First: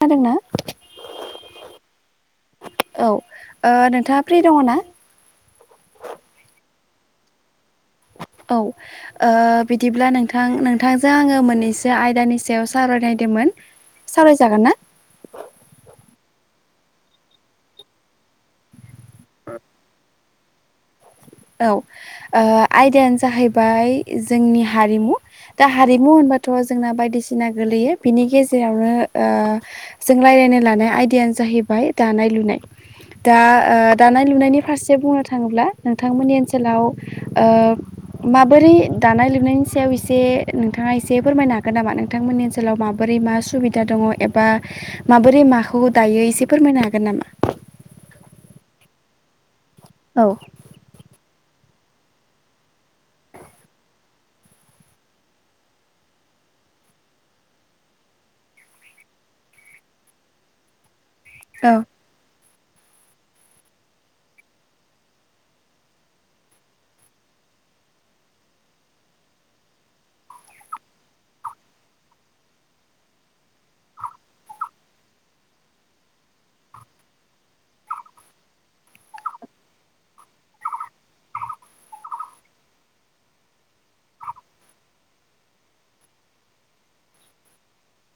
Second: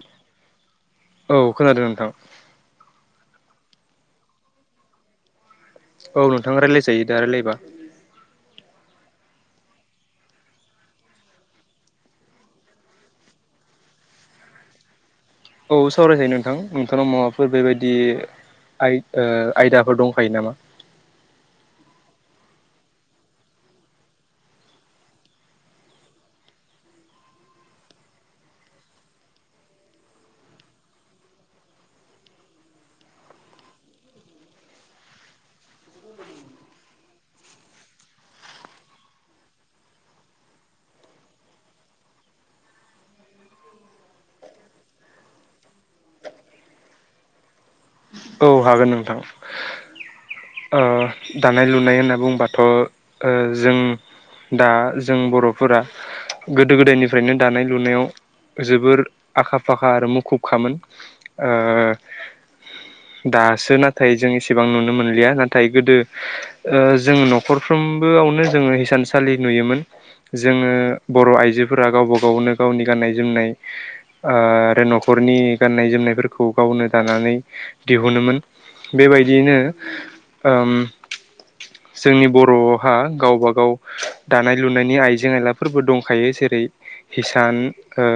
खोनादोंना? औ खोनादों नोंथां। औ ओ नोंथांङा फ्रि दंङ ना? औ नोंथां रायलायजायो दा रायलायबा। औ ओ बिदिब्ला नोंथां नोंथांजों आंङो मोननैसो आयदानि सायाव सावरायनायदोंमोन। सावरायजागोना? औ सावरायजायो नोंथां नोंथांनाव माबाफोर बेबायदि आइ ओ आयदाफोर दंखायो नामा? औ ओ आयदायानो जाहैबाय जोंनि हारिमु। दा हारिमु होनबाथ जोंना बायदिसिना गोलैयो बिनि गेजेरावनो ओ जों रायलायनो लानाय आयदायानो जाहैबाय दानाय लुनाय। दा ओ-दानाय लुनायनि फारसे बुंनो थांङोब्ला नोंथांमोननि ओनसोलाव ओ माबोरै दानाय लुनायनि सायाव एसे नोंथांङा एसे फोरमायनो हागोन नामा नोंथांमोननि ओन जेनबा माबोरै मा सुबिदा दंङ एबा माबोरै माखौ दायो एसे फोरमायनो हागोन नामा? औ हागोन नोंथां। औ ओ दानाय लुनाय होनना बुंबाथ ओ जों। दा जों बरफोरा गोदो गोदायनिफ्रायनो दानाय लुनायाव जोबोर आखा फाखा आरो मुखुबखामोन। ओ औ दासो नाथाय जों एसेबां नुनो मोनलिया नाथाय गोदो जों नखरफ्रोमबोआवनो जोंङो हिसानसालि नुयोमोन। जोंङो बर आइजोफोरा गावबा गावनो गावनि गाननाय जोमनाय ओ आरो नखरनि गाननाय जोमनायफोरखौ गावनो दानानै दिहुनोमोन बेबायदियैनो ओम जोंनि बर'हा गावबा गाव दानाय लुनायनि आइजें आयलाफोरबो दंखायो जेरै हिसान ओ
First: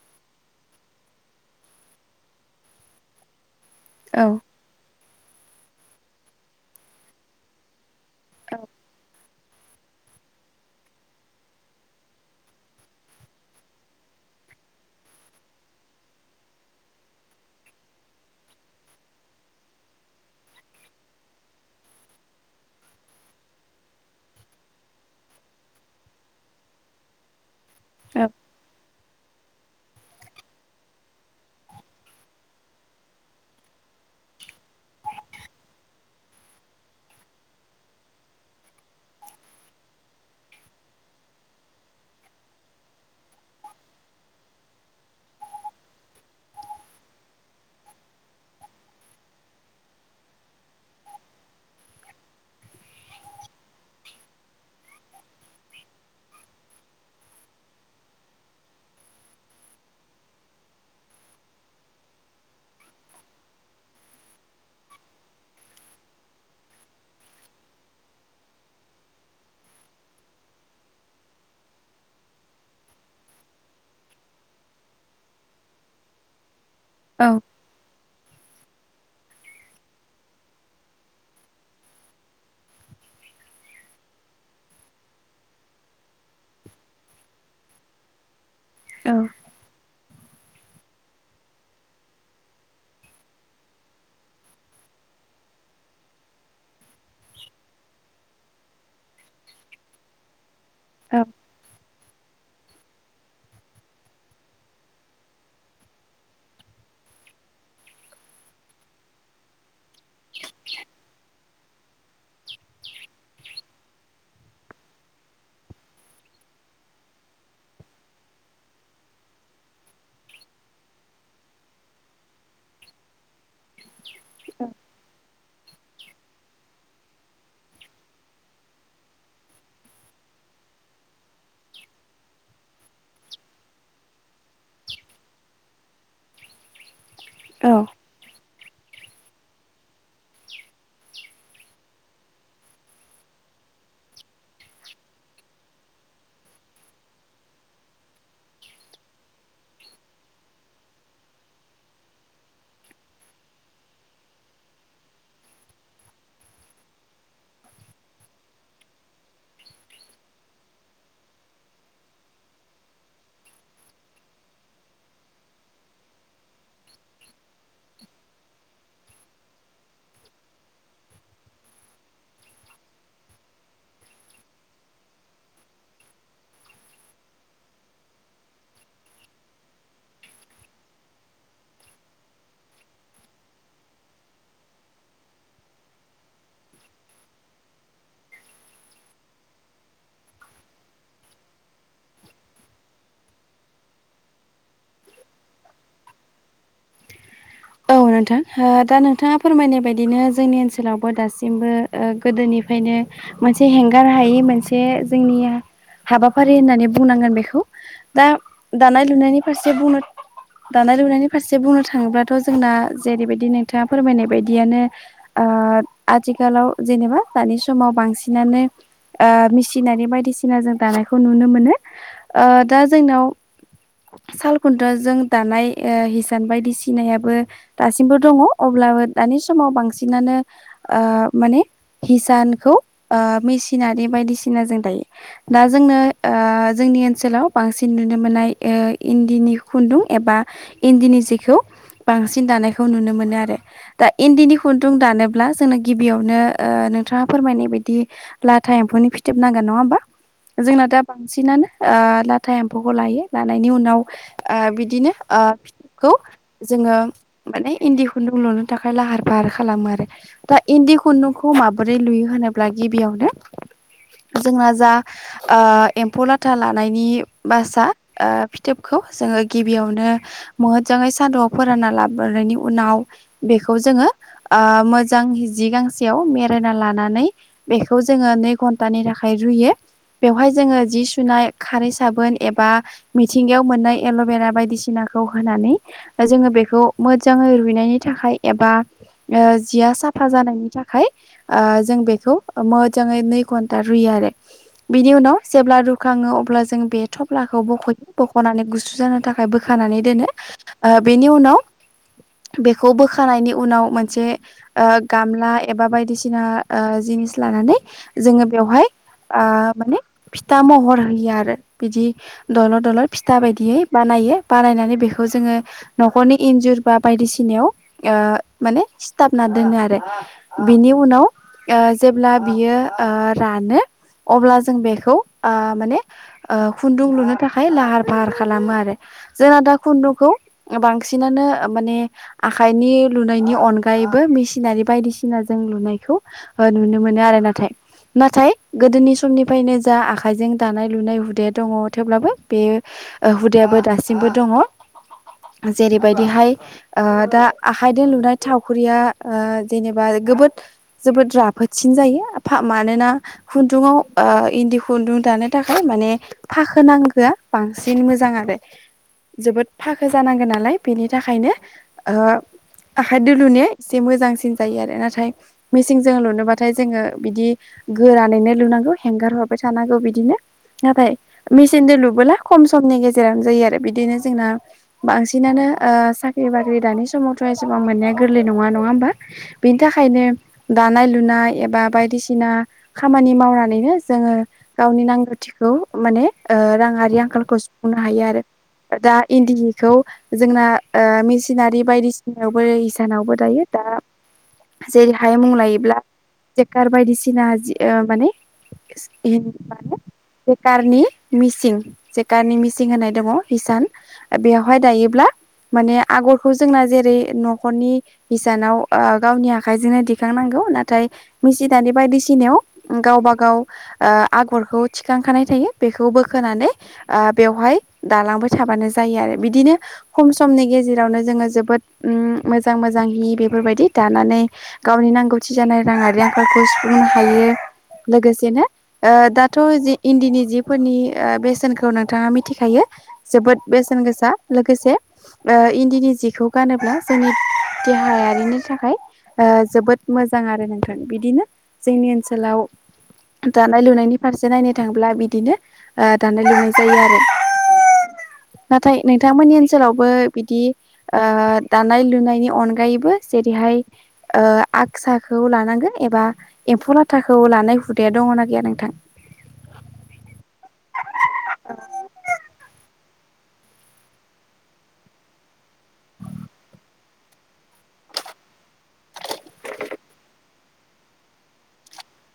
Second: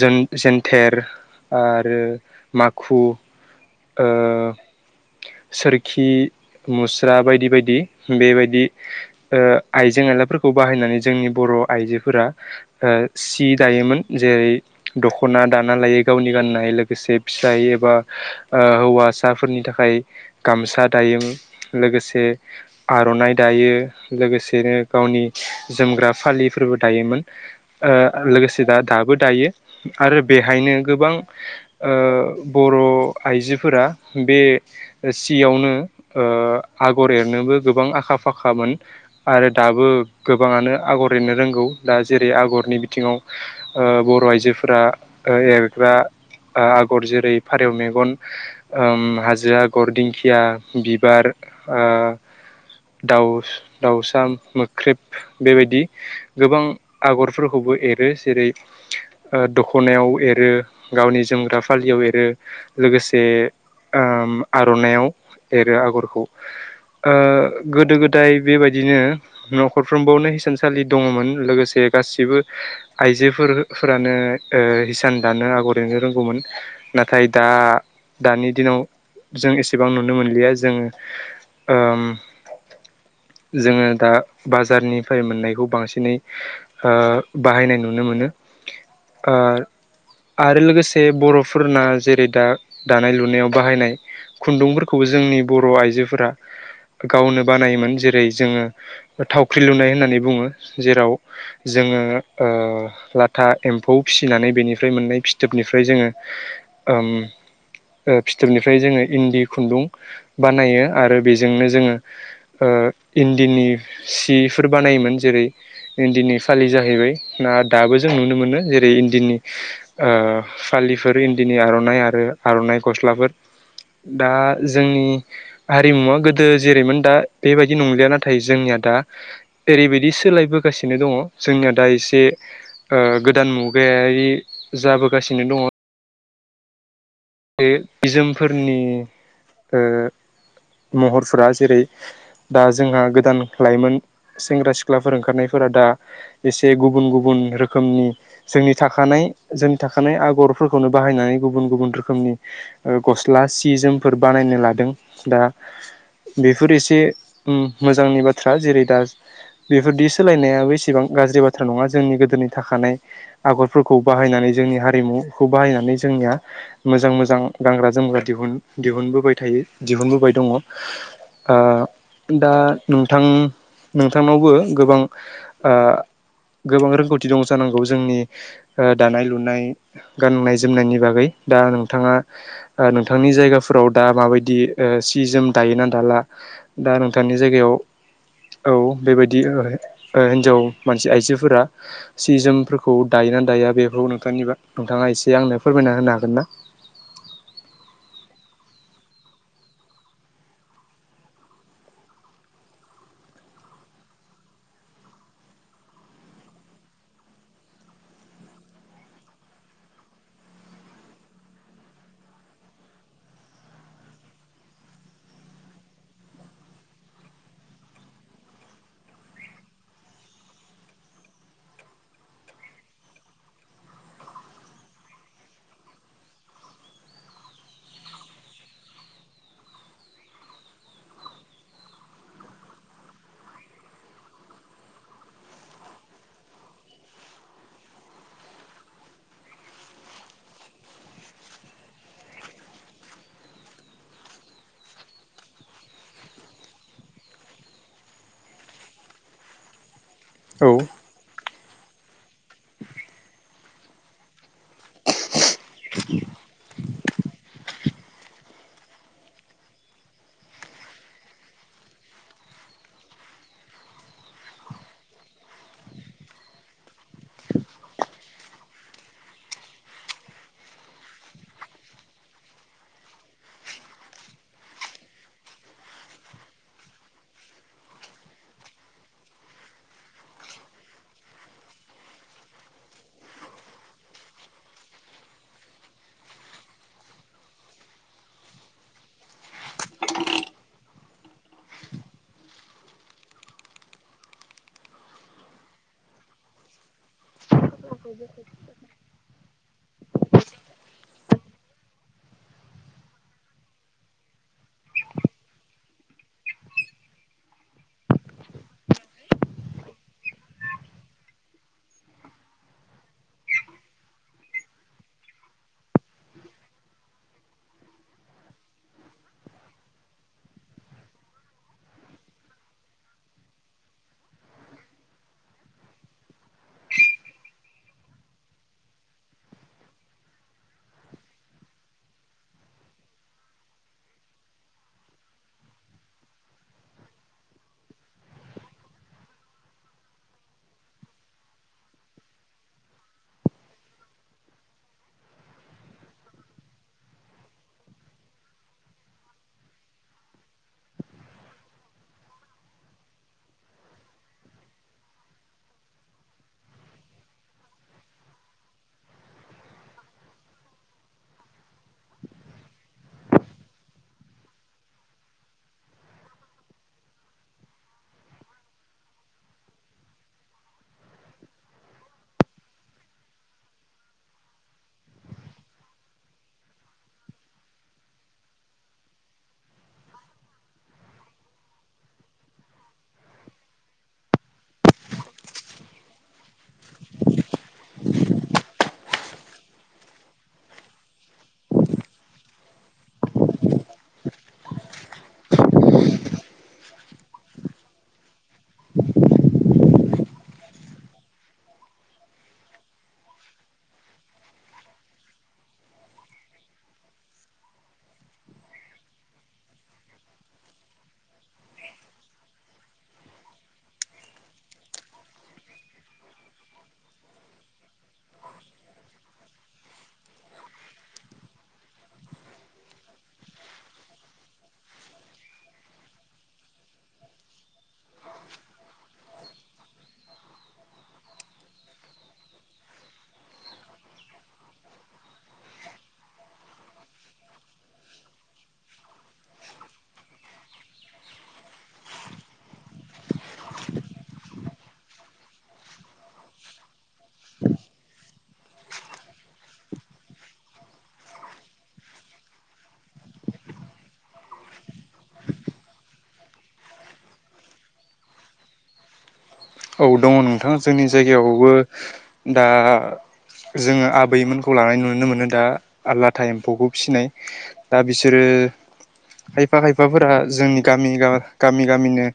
जोन-जेनथेर आरो माखु। ओ औ सोरखि मुस्रा बायदि बायदि। बेबायदि ओ आइजें आइलाफोरखौ बाहायनानै जोंनि बर आइजोफोरा ओ सि दायोमोन जेरै दखना दाना लायो गावनि गाननाय लोगोसे फिसाय एबा ओ हौवासाफोरनि थाखाय गामसा दायो लोगोसे आरनाइ दायो लोगोसेनो गावनि जोमग्रा फालिफोरबो दायोमोन ओ लोगोसे दा दाबो दायो आरो बेहायनो गोबां ओ बर' आइजोफोरा बे सियावनो ओ आगर एरनोबो गोबां आखा फाखामोन। आरो दाबो गोबाङानो आगर एरनो रोंगौ दा जेरै आगरनि बिथिङाव ओ बर' आइजोफोरा ओ एरग्रा ओ आगर जेरै फारेव मे गन ओम हाजो आगर दिंखिया बिबार ओ दाउस-दाउसा मोख्रेब बे बायदि गोबां आगरफोरखौबो एरो जेरै ओ दख'नायाव एरो, गावनि जोमग्रा फालियाव एरो ‌। लोगोसे ओम आर'नायाव एरो आगरखौ। ओ गोदो गोदाय बेबायदिनो। न'खरफ्रोमबावनो हिसानसालि दङमोन लोगोसे गासिबो आइजोफोर-फोरानो ओ हिसान दानो आगर एरनो रोंगौमोन ना औ दा दानि दिनाव जों एसेबां नुनो मोनलिया जोङो। ओम जोङो दा बाजारनिफ्राय मोननायखौ बांसिनै हो बाहायनाय नुनो मोनो ‌। औ ‌। ओ आरो लोगोसे बर'फोरना जे हे दा दानाय लुनायाव बाहायनाय खुन्दुंफोरखौबो जोंनि बर' आइजोफोरा गावनो बानायोमोन जेरै जोङो थावख्रि लुनाय होननानै बुङो। जेराव औ जोङो ओ लाथा एम्फौ फिसिनानै बेनिफ्राय मोननाय फिथोबनिफ्राय जोङो ओम ओ फिथोबनिफ्राय जोङो इन्दि खुन्दुं बानायो आरो बिजोंनो जोङो ओ इन्दिनि सिफोर बानायोमोन जेरै इन्दिनि फालि जाहैबाय ना दाबो जों नुनो मोनो जेरै इन्दिनि ओ फालिफोर इन दिनि आर'नाइ आरो आर'नाइ गस्लाफोर दा जोंनि हारिमुवा गोदो जेरैमोन दा बेबायदि नंलिया नाथाय जोंनिया दा जेरैबायदि सोलायबोगासिनो दङ जोंनिया दा एसे ओ गोदान मुगायारि जाबोगासिनो दङ। बे औ बिजोमफोरनि ओ महरफोरा जेरै दा जोंहा गोदान लाइमोन सेंग्रा सिख्लाफोर ओंखारनायफोरा दा एसे गुबुन गुबुन रोखोमनि जोंनि थाखाना-जोंनि थाखानाय आगरफोरखौनो बाहायनानै गुबुन गुबुन रो खोमनि ओ गस्ला सि जोमफोर बानायनो लादों दा बेफोर एसे उम मोजांनि बाथ्रा जेरै दा बेफोरदि सोलायनायाबो एसेबां गाज्रि बाथ्रा नङा जोंनि गोदोनि थाखानाय आगरफोरखौ बाहायनानै जोंनि हारिमुखौ बाहायनानै जोंनिया मोजां मोजां गानग्रा जोमग्रा दिहुन दिहुनबोबाय थायो दिहुनबोबाय दङ। ओ दा नोंथां नोंथांनावबो गोबां ओ गोबां रोंगौथि दं जानांगौ जोंनि ओ दानाय लुनाय गाननाय जोमनायनि बागै दा नोंथाङा ओ नोंथांनि जायगाफोराव दा मा बायदि ओ सि जोम दायो ना दाला? दा नोंथांनि जायगायाव औ बेबायदि ओइ ओ हिन्जाव मानसि आइजोफोरा सि जोमफोरखौ दायो ना दाया बेफोरखौ नोंथांनिबा नोंथाङा एसे आंनो फोरमायना होनो हागोन ना? औ नोंथां हो दा नोंथाङा फोरमायनाय बायदिनो जोंनि ओनसोलावबो दासिमबो ओ गोदोनिफ्रायनो मोनसे हेंगार हायि मोनसे जोंनिया हाबाफारि होननानै बुंनांगोन बेखौ। दा दानाय लुनायनि फारसे बुंनो दानाय लुनायनि फारसे बुंनो थाङोब्ला थ' जोंना जेरैबायदि नोंथाङा फोरमायनाय बायदियानो ओ आथिखालाव जेनेबा दानि समाव बांसिनानो ओ मिसिनारि बायदिसिना जों दानायखौ नुनो मोनो ओ दा जोंनाव साल खुन्थाजों दानाय ओ हिसान बायदिसिनायाबो दासिमबो दङ अब्लाबो दानि समाव बांसिनानो माने हिसानखौ मेसिननानै बायदिसिना जों दायो। दा जोंनो जोंनि ओनसोलाव बांसिन नुनो मोननाय इन्दिनि खुन्दुं एबा इन्दिनि जिखौ बांसिन दानायखौ नुनो मोनो आरो। दा इन्दिनि खुन्दुं दानोब्ला जोङो गिबियावनो नोंथाङा फोरमायनाय बायदि लाथा एम्फौनि फिथोब नांगोन नङा होमबा? औ जोंना दा बांसिनानो लाथा एम्फौखौ लायो। लानायनि उनाव ओ बिदिनो फिथोबखौ जोङो माने इन्दि खुन्दुं लुनो थाखाय लाहार फाहार खालामो आरो। दा इन्दि खुन्दुंखौ माबोरै लुयो होनोब्ला गिबियावनो जोंना जा ओ एम्फौ लाथा लानायनि बासा ओ फिथोबखौ जोङो गिबियावनो महोजाङै सादुआव फोरानना लाबोनायनि उनाव बेखौ जोङो मोजां जि गांसेयाव मेरायना लानानै बेखौ जोङो नै घन्टानि थाखाय रुयो। बेवहाय जोङो जि सुनाय खारै साबोन एबा मिथिंगायाव मोननाय एल'भेरा बायदिसिनाखौ होनानै जोङो बेखौ मोजाङै रुइनायनि थाखाय एबा जिया साफा जानायनि थाखाय जों बेखौ मोजाङै नै घन्टा रुयो आरो। बिनि उनाव जेब्ला रुखाङो अब्ला जों बे थफ्ला खौ बख'यो बख'नानै गुसु जानो थाखाय बोखानानै दोनो बेनि उनाव बेखौ बोखानायनि उनाव मोनसे ओ गामला एबा बायदिसिना जिनिस लानानै जोङो बेवहाय ओ माने फिथा महर होयो आरो बिदि दलर दलर फिथा बायदियै बानायो बानायनानै बेखौ जोङो न'खरनि इन्जुर बा बायदिसिनायाव माने सिथाबना दोनो आरो। बिनि उनाव जेब्ला बियो रानो अब्ला जों बेखौ माने खुन्दुं लुनो थाखाय लाहार फाहार खालामो आरो जोंना दा खुन्दुंखौ बांसिनानो माने आखाइनि लुनायनि अनगायैबो मेसिनारि बायदिसिना जों लुनायखौ नुनो मोनो आरो नाथाय नाथाय गोदोनि समनिफ्रायनो जा आखाइजों दानाय लुनाय हुदाया दङ थेवब्लाबो बे हुदायाबो दासिमबो दङ जेरैबायदिहाय दा आखाइजों लुनाय थावख्रिया जेनेबा गोबोद जोबोद राफोदसिन जायो मानोना खुन्दुङाव इन्दि खुन्दुं दानो थाखाय माने फाखोनां होोटआ बांसिन मोजां आरो जोबोद फाखो जानांगोन नालाय बेनि थाखायनो ओ आखाइ दोलुनाया एसे मोजांसिन जायो आरो नाथाय मेसिनजों लुनोबाथाय जोङो बिदि गोरानैनो लुनांगौ हेंगार हरबाय थानांगौ बिदिनो नाथाय सेन्देल लुबोला खम समनि गेजेरावनो जायो आरो बिदिनो जोंना बांसिनानो ओ साख्रि बाख्रि दानि समावथ' एसेबां मोननाया गोरलै नङा नङा होमबा? बेनि थाखायनो दानाय लुनाय एबा बायदिसिना खामानि मावनानैनो जोङो गावनि नांगौथिखौ माने राङारि आंखालखौ सुफुंनो हायो आरो दा इन्दिखौ जोंना मेसिनारि बायदिसिनायावबो इसानावबो दायो। दा जेरै हाय मुं लायोब्ला जेकार बायदिसिना जि ओ माने एसे एनै माहोनो बेखारनि मिसिं जेकारनि मिसिं होननाय दङ हिसान बेवहाय दायोब्ला माने आगरखौ जोंना जेरै न'खरनि इसानाव गावनि आखाइजोंनो दिखांनांगौ। नाथाय मिसि दानि बायदिसिनायाव गावबा गाव आगरखौ थिखांखानाय थायो। बे खौ बोखोनानै बेवहाय दालांबाय थाबानो जायो आरो बिदिनो खम समनि गेजेरावनो जोङो जोबोद मोजां मोजां हि बेफोरबायदि दानानै गावनि नांगौथि जानाय राङारि आंखालखौ सुफुंनो हायो। लोगोसेनो दाथ' जि इन्दिनि जि फोरनि बेसेनखौ नोंथाङा मिथिखायो जोबोद बेसेन गोसा। लोगोसे इन्दिनि जिखौ गानोब्ला जोंनि देहायारिनि थाखाय जोबोद मोजां आरो नोंथां। बिदिनो जोंनि ओनसोलाव दानाय लुनायनि फारसे नायनो थांब्ला बिदिनो दानाय लुनाय जायो आरो। नाथाय नोंथांमोननि ओनसोलावबो बिदि दानाय लुनायनि अनगायैबो जेरैहाय आगसाखौ लानांगोन एबा एम्फौ लाथाखौ लानाय हुदाया दङना गैया नोंथां? औ दङ नोंथां जोंनि जायगायावबो दा जोङो आबैमोनखौ लानानै नुनो मोनो दा लाथा एम्फौखौ फिसिनाय। दा बिसोरो खायफा खायफाफोरा जोंनि गामि गा गामि गामिनो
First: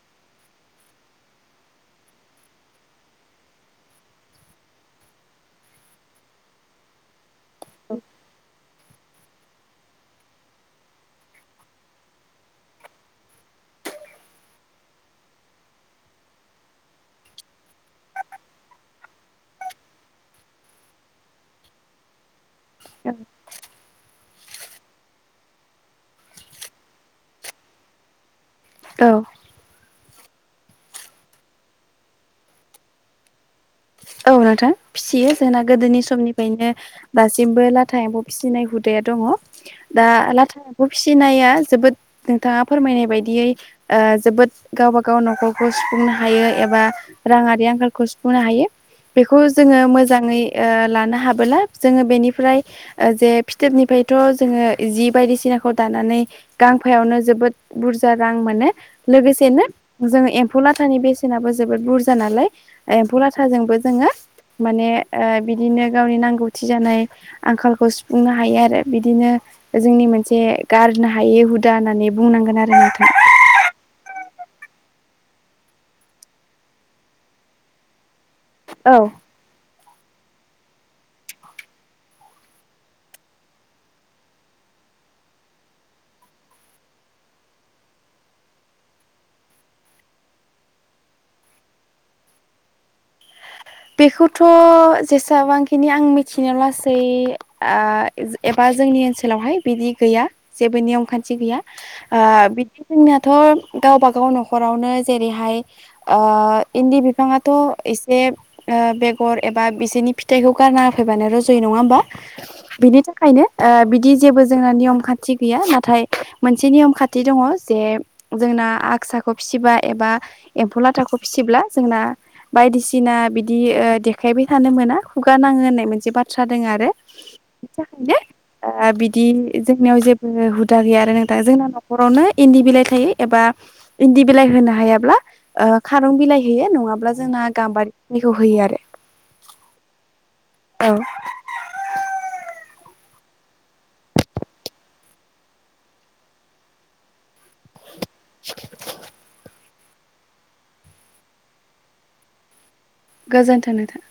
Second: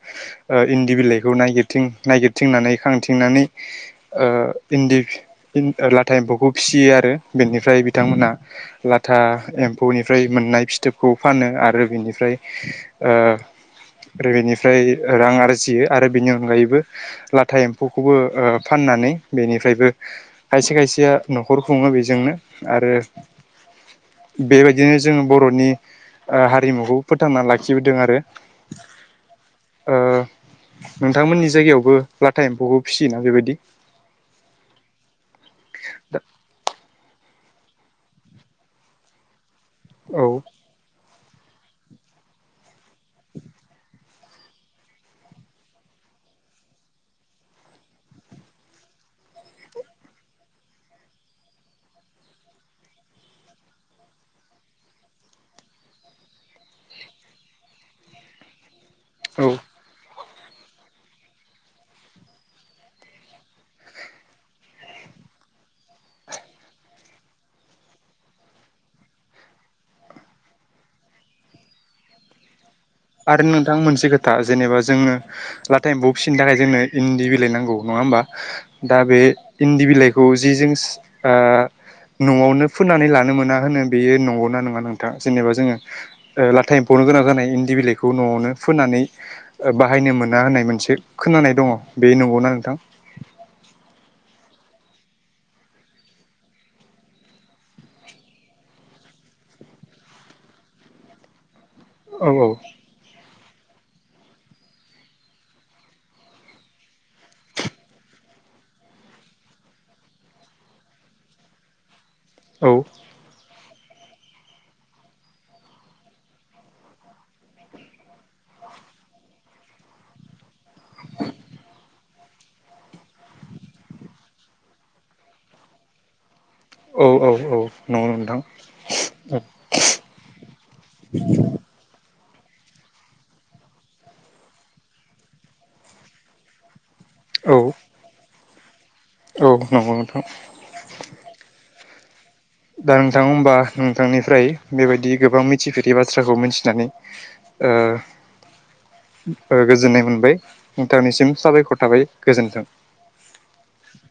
इन्दि बिलाइखौ नागिरथिं नागिरथिंनानै खांथिंनानै इन्दि इन लाथा एम्फौखौ फिसियो आरो। बेनिफ्राय बिथांमोना ला था एम्फौनिफ्राय मोननाय फिथोबखौ फानो आरो बिनिफ्राय आरो बेनिफ्राय रां आरजियो आरो बेनि अनगायैबो लाथा एम्फौखौबो फाननानै बेनिफ्रायबो खायसे खायसेया न'खर खुङो बेजोंनो आरो औ बेबायदिनो जोङो बर'नि हारिमुखौ फोथांना लाखिबोदों आरो। औ। नोंथांमोननि जायगायावबो लाथा एम्फौखौ फिसियोना बेबायदि? औ नोंथां फिसियो जोंना गोदोनि समनिफ्रायनो दासि सिमबो लाथा एम्फौ फिसिनाय हुदाया दङ। दा औ लाथा एम्फौ फिसिनाया जोबोद नोंथाङा फोरमायनाय बायदियै जोबोद गावब गाव न'खरखौ सुफुंनो हायो एबा राङारि आंखालखौ सुफुंनो हायो। बेखौ जोङो मोजाङै लानो हाबोला जोङो बेनिफ्राय ओ जे फिथोबनिफायथ' जोङो जि बायदिसिनाखौ दानानै गांफायावनो जोबोद बुरजा रां मोनो। औ लोगोसेनो जोङो एम्फौ लाथानि बेसेनाबो जोबोद बुरजा नालाय एम्फौ लाथ थाजोंबो जोङो माने ओ बिदिनो गावनि नांगौथि जानाय आंखालखौ सुफुंनो हायो आरो बिदिनो जोंनि मोनसे गारनो हायै हुदा होननानै बुंनांगोन आरो नोंथां। आरो नोंथां मोनसे खोथा जेनेबा जोङो लाथा एम्फौ फिसिनो थाखाय जोंनो इन्दि बिलाइ नांगौ नङा होमबा। औ दा बे इन्दि बिलाइखौ जि जों न'आवनो फोननानै लानो मोना होनो बेयो नंगौना नङा नोंथां जेनेबा जोङो लाथा एम्फौनो गोनां जानाय इन्दि बिलाइ बेखौ न'आवनो फोनानै बाहायनो मोना होननाय मोनसे खोनानाय दङ बे नंगौना नोंथां? बेखौथ' जेसाबांखिनि आं मिथिनो लासै आ जो एबा जोंनि ओनसोलावहाय बिदि गैया जेबो नियम खान्थि गैया। ओ औ औ बिदि जोंनियाथ' गावबा गाव न'खरावनो जेरैहाय ओ इन्दि बिफाङाथ' एसे ओ बेगर एबा बिसोनि फिथाइखौ गारना होफैबानो रज'यो नङा होमबा औ बिनि था खायनो ओ बिदि जेबो जोंना नियम खान्थि गैया नाथाय मोनसे नियम खान्थि दङ जे जोंना आगसाखौ फिबा एबा एम्फौ लाथाखौ फिसिब्ला जोंना बायदिसिना बिदि ओ देखायबाय थानो मोना खुगा नाङो होननाय मोनसे बा थ्रा दोङ आरो औ औ औ नंगौ थाखायनो नोंथां ओ बिदि जोंनियाव जेबो हुदा गैया आरो नोंथां जोंना न'खरावनो इन्दि बिलाइ थायो एबा इन्दि बिलाइ होनो हायाब्ला ओ खारुं बिलाइ होयो नङाब्ला जोंङा औ गाम्बारि निखौ होयो आरो। औ नंगौ नोंथां। औ दा नोंथां होमबा नोंथांनिफ्राय बेबायदि गोबां मिथिफेरै बाथ्राखौ मिथिनानै ओ ओ गोजोननाय मोनबाय। नोंथांनिसिम साबायखर थाबाय गोजोन्थों। गोजोनथो नोथां।